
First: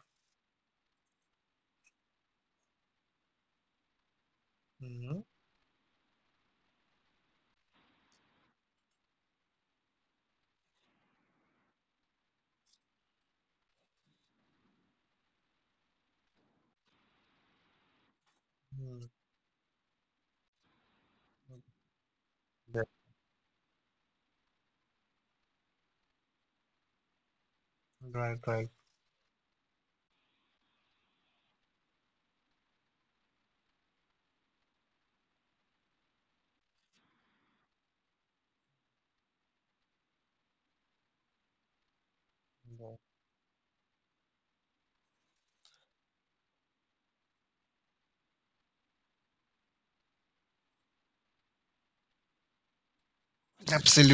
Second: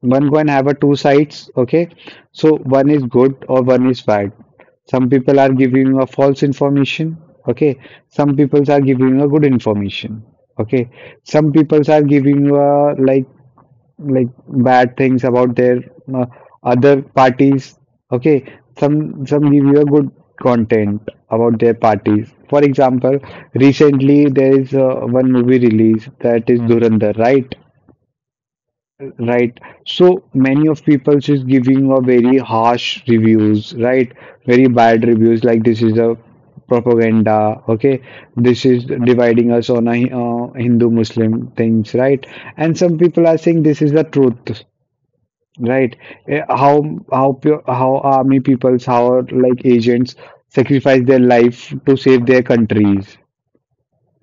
Speaker 2: One can have a two sides. Okay. So one is good or one is bad. Some
Speaker 1: Hmm.
Speaker 2: people are giving you a false information. Okay. Some people are giving you a good information. Okay. Some people are giving you a like like bad things about their uh, other parties. Okay,
Speaker 1: Hmm.
Speaker 2: some some give you a good content about their parties. For
Speaker 1: Yeah.
Speaker 2: example, recently there is uh, one movie release, that is Durandar, right?
Speaker 1: Right, right.
Speaker 2: Right. So many of people is giving a very harsh reviews, right? Very bad reviews, like this is a propaganda, okay, this is dividing us on a uh, hindu muslim things, right? And some
Speaker 1: Yeah.
Speaker 2: people are saying this is the truth, right? Eh, How how pure, how army peoples, how like agents sacrifice their life to save their countries,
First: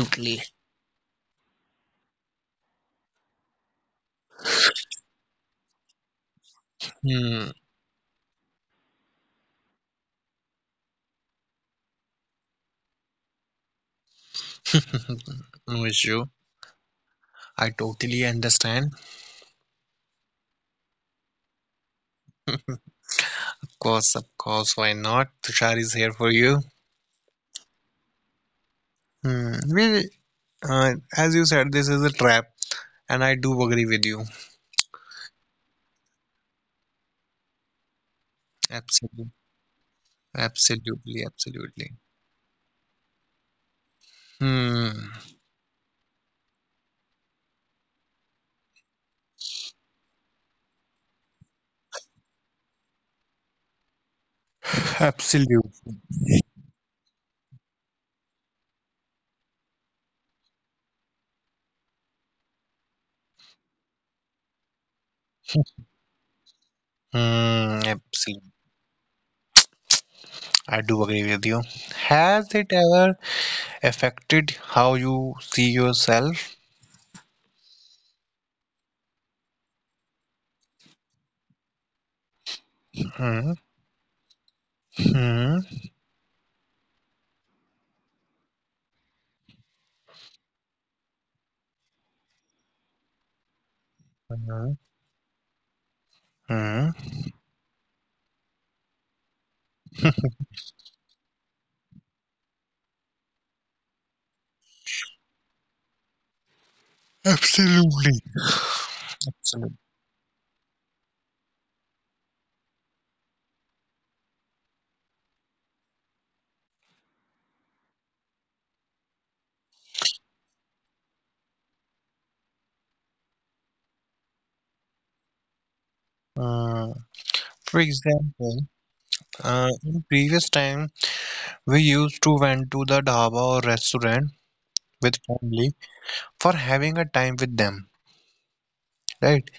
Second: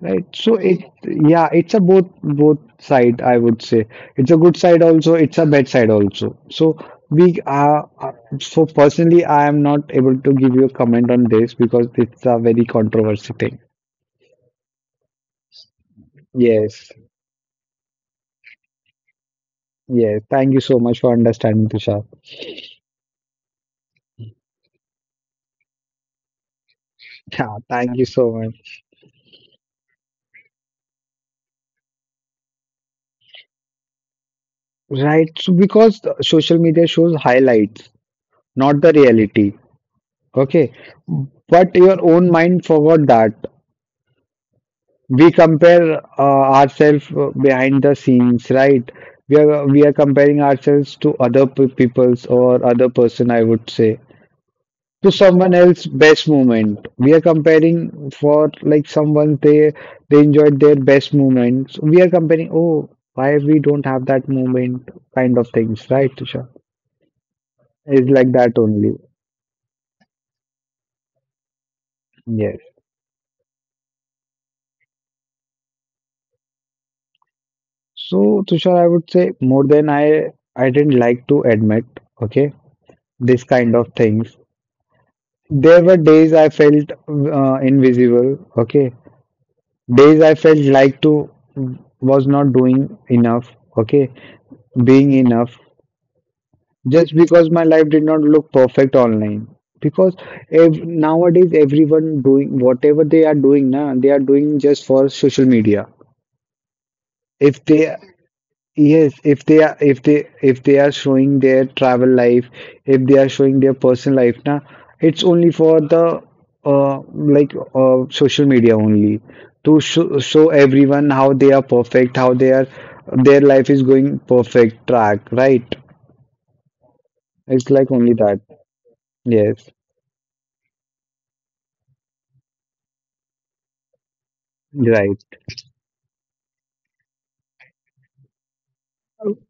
Speaker 2: right? So it, yeah, it's a both both side I would say. It's a good side also. It's a bad side also. So we
Speaker 1: Hmm.
Speaker 2: are uh, so personally, I am not able to give you a comment on this because it's a very controversy thing.
Speaker 1: No issue.
Speaker 2: Yes,
Speaker 1: I totally understand.
Speaker 2: yes. Thank you so much for understanding, Tushar.
Speaker 1: Of course, of course, why not? Tushar is here for you.
Speaker 2: Yeah, thank you so much.
Speaker 1: Hmm. We, Uh, as you said, this is a trap, and I do agree with you.
Speaker 2: Right, so because the social media shows highlights, not the
Speaker 1: Absolutely,
Speaker 2: reality. Okay.
Speaker 1: absolutely,
Speaker 2: But
Speaker 1: absolutely.
Speaker 2: your own mind forgot that.
Speaker 1: Hmm.
Speaker 2: We compare uh, ourselves behind the scenes, right? We are we are comparing ourselves to other pe- people's or other person, I would say, to someone
Speaker 1: Absolutely.
Speaker 2: else's best moment. We are comparing for like someone, they they enjoyed their best moments. We are comparing, oh, why we don't have that moment kind of things, right, Tushar?
Speaker 1: Hmm.
Speaker 2: It's like
Speaker 1: Absolutely.
Speaker 2: that only.
Speaker 1: I do agree with you. Has
Speaker 2: Yes.
Speaker 1: it ever affected how you see yourself?
Speaker 2: So, Tushar, I would say more than I I didn't like to admit, okay, this
Speaker 1: Hmm.
Speaker 2: kind of things.
Speaker 1: Hmm.
Speaker 2: There were days I felt uh, invisible, okay, days I felt like to was not doing enough, okay,
Speaker 1: Hmm.
Speaker 2: being enough,
Speaker 1: Hmm.
Speaker 2: just because my life did not look perfect online. Because ev nowadays everyone doing whatever they are doing now, they are doing just for social media. If they,
Speaker 1: Absolutely.
Speaker 2: yes, if they
Speaker 1: Absolutely.
Speaker 2: are, if they, if they are showing their travel life, if they are showing their personal life na, it's only for the uh, like uh, social media only to show, show everyone how they are perfect, how they are, their life is going perfect track, right?
Speaker 1: Uh,
Speaker 2: It's
Speaker 1: for
Speaker 2: like only that.
Speaker 1: example, uh,
Speaker 2: Yes,
Speaker 1: in previous time, we used to went to the dhaba or restaurant with
Speaker 2: right,
Speaker 1: family for having a time with them, right?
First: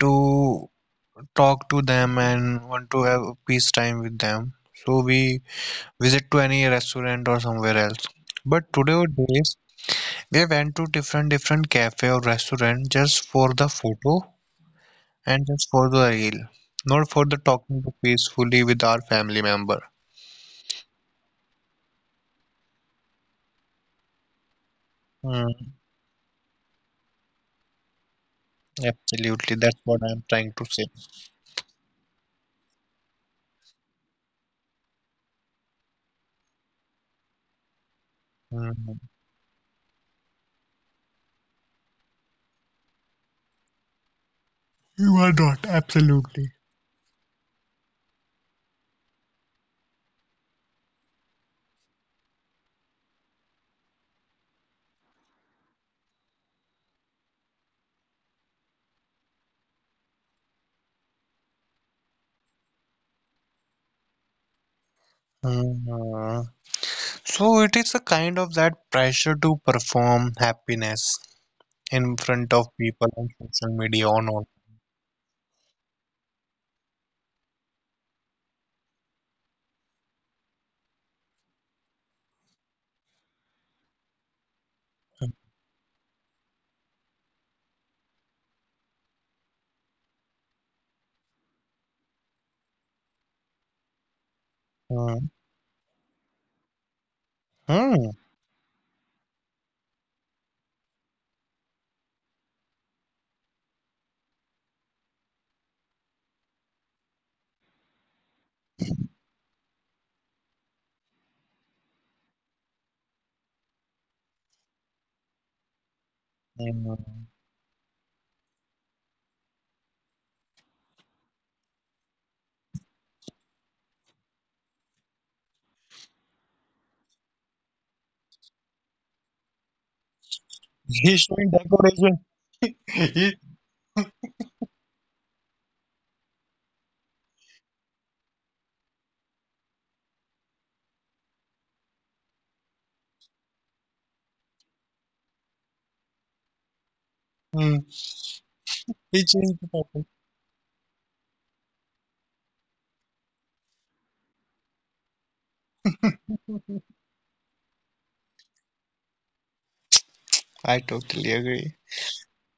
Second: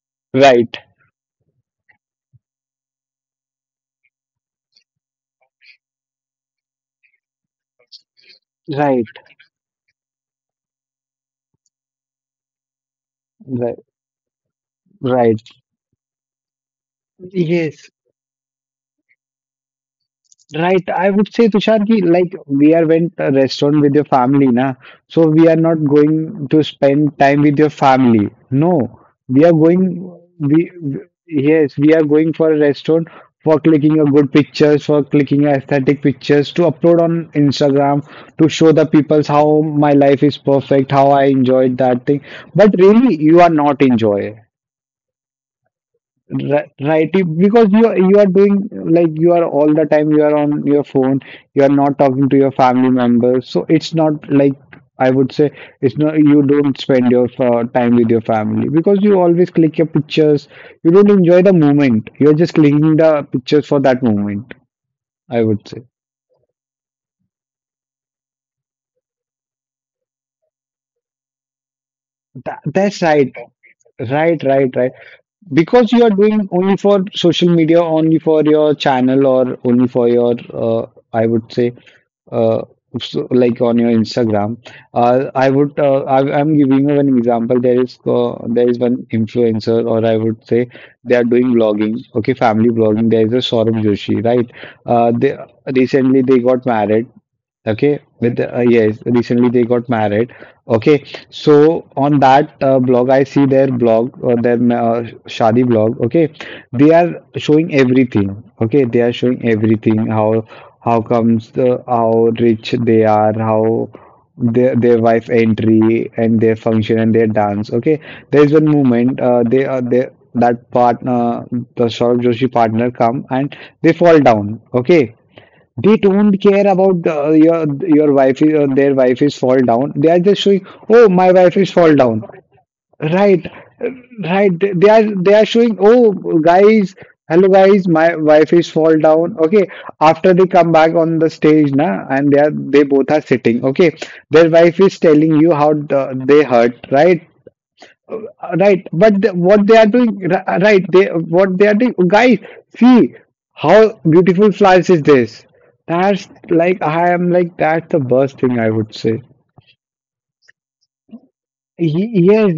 Speaker 1: To
Speaker 2: right,
Speaker 1: talk to them and want to have peace time with them. So we visit to any restaurant or somewhere else. But today
Speaker 2: right,
Speaker 1: days we went to different different cafe or restaurant just for the
Speaker 2: right,
Speaker 1: photo
Speaker 2: right.
Speaker 1: and just for the reel, not for the talking to
Speaker 2: Yes,
Speaker 1: peacefully with our family member.
Speaker 2: right, I would say Tushar ki like we are went a restaurant with your family na, so we are
Speaker 1: Mm,
Speaker 2: not going to spend time with your family. No, we
Speaker 1: absolutely,
Speaker 2: are
Speaker 1: that's
Speaker 2: going,
Speaker 1: what I'm trying
Speaker 2: we
Speaker 1: to say.
Speaker 2: we- yes we are going for a restaurant for clicking a good pictures, for clicking a aesthetic pictures to upload on Instagram to show the
Speaker 1: Mm.
Speaker 2: peoples how my life is perfect, how I enjoyed that thing. But really, you are not enjoy.
Speaker 1: You are not, absolutely.
Speaker 2: Ri- Right, you- because you are- you are doing like, you are all the time you are on your phone, you are not talking to your family members, so it's not like, I would say, it's not, you don't spend your uh, time with your family because you always click your pictures, you don't enjoy the moment, you're just clicking the pictures for that moment, I would say.
Speaker 1: Mhm. So it is a kind of that pressure to perform happiness in front
Speaker 2: That,
Speaker 1: of
Speaker 2: that's
Speaker 1: people on
Speaker 2: right,
Speaker 1: social media or
Speaker 2: right,
Speaker 1: not.
Speaker 2: right, right. Because you are doing only for social media, only for your channel, or only for your uh, I would say uh, so, like on your Instagram. Uh, I would uh, I, I'm giving you an example. There is uh, there is one influencer, or I would say they are doing vlogging. Okay, family vlogging. There is a Saurabh Joshi, right? Uh,
Speaker 1: Hmm.
Speaker 2: they recently they got married. Okay,
Speaker 1: Hmm.
Speaker 2: with uh, yes, recently they got married. Okay, so on that uh, blog, I see their blog, uh, their uh, Shadi blog. Okay, they are showing everything. Okay, they are showing everything. How how comes the, how rich they are, how their their wife entry and their
Speaker 1: Hmm.
Speaker 2: function and their dance. Okay, there is one moment uh, they are they, that partner, the Saurabh Joshi partner come and they fall down. Okay, they don't care about uh, your your wife is- or their wife is fall down. They are just showing, oh,
Speaker 1: He's
Speaker 2: my
Speaker 1: doing
Speaker 2: wife is fall
Speaker 1: decoration.
Speaker 2: down.
Speaker 1: he,
Speaker 2: Right, right. They are, they are showing, oh, guys, hello guys, my wife is fall down. Okay. After they come back on the stage, na, and they are, they both are sitting. Okay, their wife is telling you how the, they hurt. Right,
Speaker 1: hmm.
Speaker 2: right,
Speaker 1: He
Speaker 2: but the-
Speaker 1: changed
Speaker 2: what they are
Speaker 1: the
Speaker 2: doing, ri- right, they, what they are doing, guys, see how beautiful flowers is this. That's like,
Speaker 1: topic.
Speaker 2: I am like, that's the worst thing I would say.
Speaker 1: I totally agree.
Speaker 2: Ye- Yes,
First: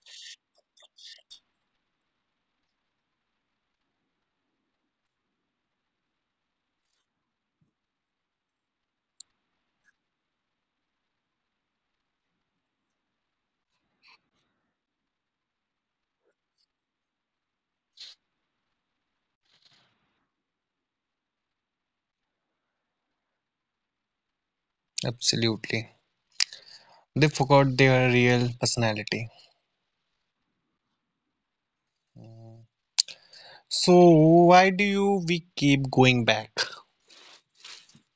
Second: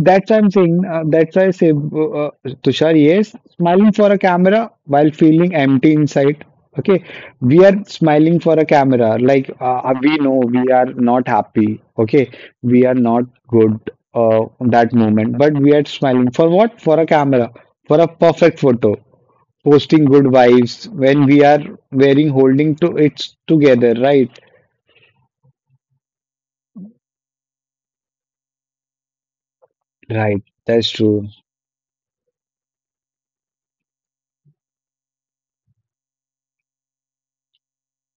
Speaker 2: that's what I'm saying. Uh, that's why I say, uh, uh, Tushar, yes, smiling for a camera while feeling empty inside. Okay, we are smiling for a camera, like uh, uh, we know we are not happy. Okay, we are not good uh, that moment, but we are smiling for what? For a camera, for a perfect photo, posting good vibes when we are wearing, holding to it together, right?
Speaker 1: Absolutely. They forgot their real personality.
Speaker 2: Right, that's true.
Speaker 1: Hmm. So why do you we keep going back?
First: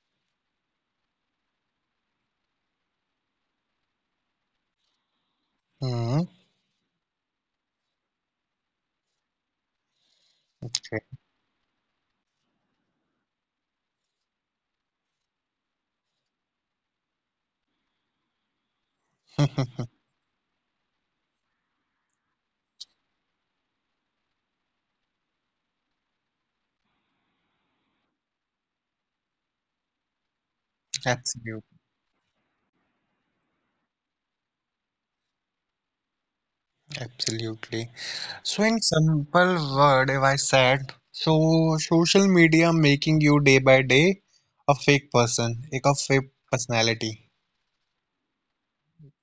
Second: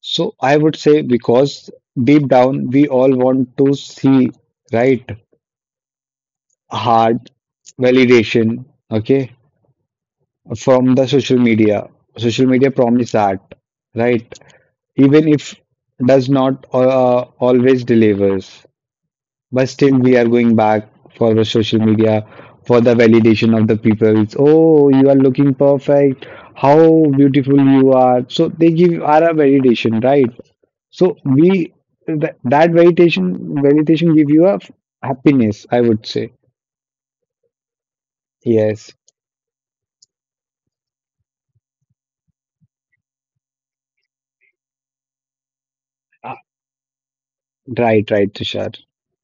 Speaker 2: So I would say because deep down we all want to see, right,
Speaker 1: Hmm.
Speaker 2: hard validation, okay, from
Speaker 1: Okay.
Speaker 2: the social media. Social media promise that, right? Even if does not uh, uh, always delivers, but still we are going back for the social media for the validation of the people. It's, oh, you are looking perfect. How beautiful you are. So they give are a validation, right? So we,
Speaker 1: Absolutely.
Speaker 2: that, that meditation meditation give you a happiness, I would say.
Speaker 1: Absolutely. So in
Speaker 2: Yes,
Speaker 1: simple word, if I said, so social media making you day by day a fake person, like a fake
Speaker 2: Uh,
Speaker 1: personality.
Speaker 2: right, right, Tushar.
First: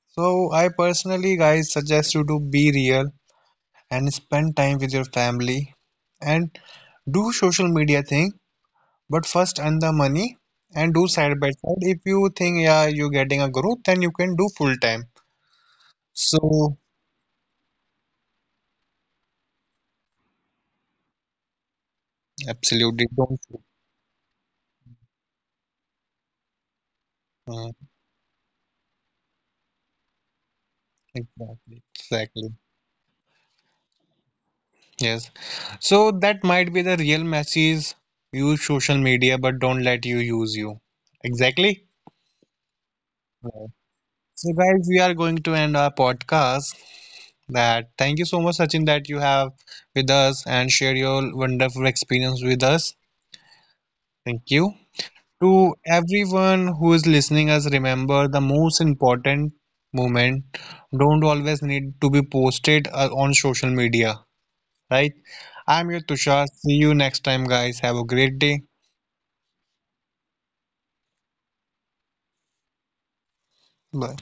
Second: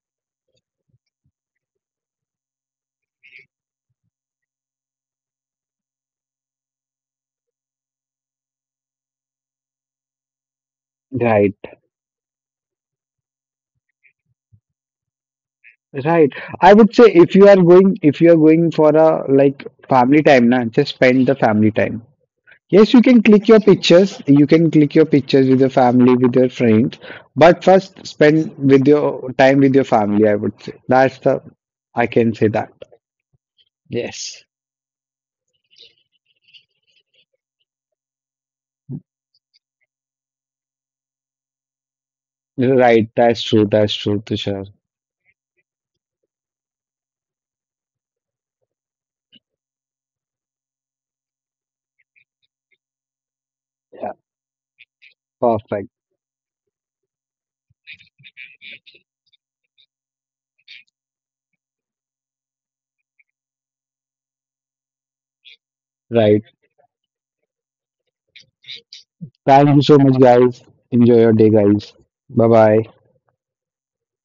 Speaker 1: So I personally, guys, suggest you to be real and spend time with your family and do social media thing, but first earn the money and do
Speaker 2: Right,
Speaker 1: side by side. If you think yeah you're getting a growth, then you can do full time.
Speaker 2: right. I would say
Speaker 1: So
Speaker 2: if you are going, if you are going for a like family time, na, just spend the family time. Yes, you can
Speaker 1: absolutely
Speaker 2: click your
Speaker 1: don't.
Speaker 2: pictures. You can click your pictures with your family, with your friends. But first,
Speaker 1: Mm,
Speaker 2: spend with your time with your family. I would say that's the, I
Speaker 1: exactly,
Speaker 2: can say that.
Speaker 1: exactly.
Speaker 2: Yes,
Speaker 1: Yes. So that might be the real message. Use social media, but don't let you use you. Exactly.
Speaker 2: right. That's true.
Speaker 1: Right.
Speaker 2: That's true,
Speaker 1: So
Speaker 2: Tushar.
Speaker 1: guys, we are going to end our podcast. That thank you so much, Sachin, that you have with us and share your wonderful experience with us.
Speaker 2: Yeah,
Speaker 1: Thank you. To
Speaker 2: perfect.
Speaker 1: everyone who is listening us, remember the most important moment don't always need to be posted uh, on social media, right? I'm your
Speaker 2: Right.
Speaker 1: Tushar. See you next time, guys. Have a great day.
Speaker 2: Thank you so much, guys. Enjoy your day, guys. Bye bye.
Speaker 1: Bye.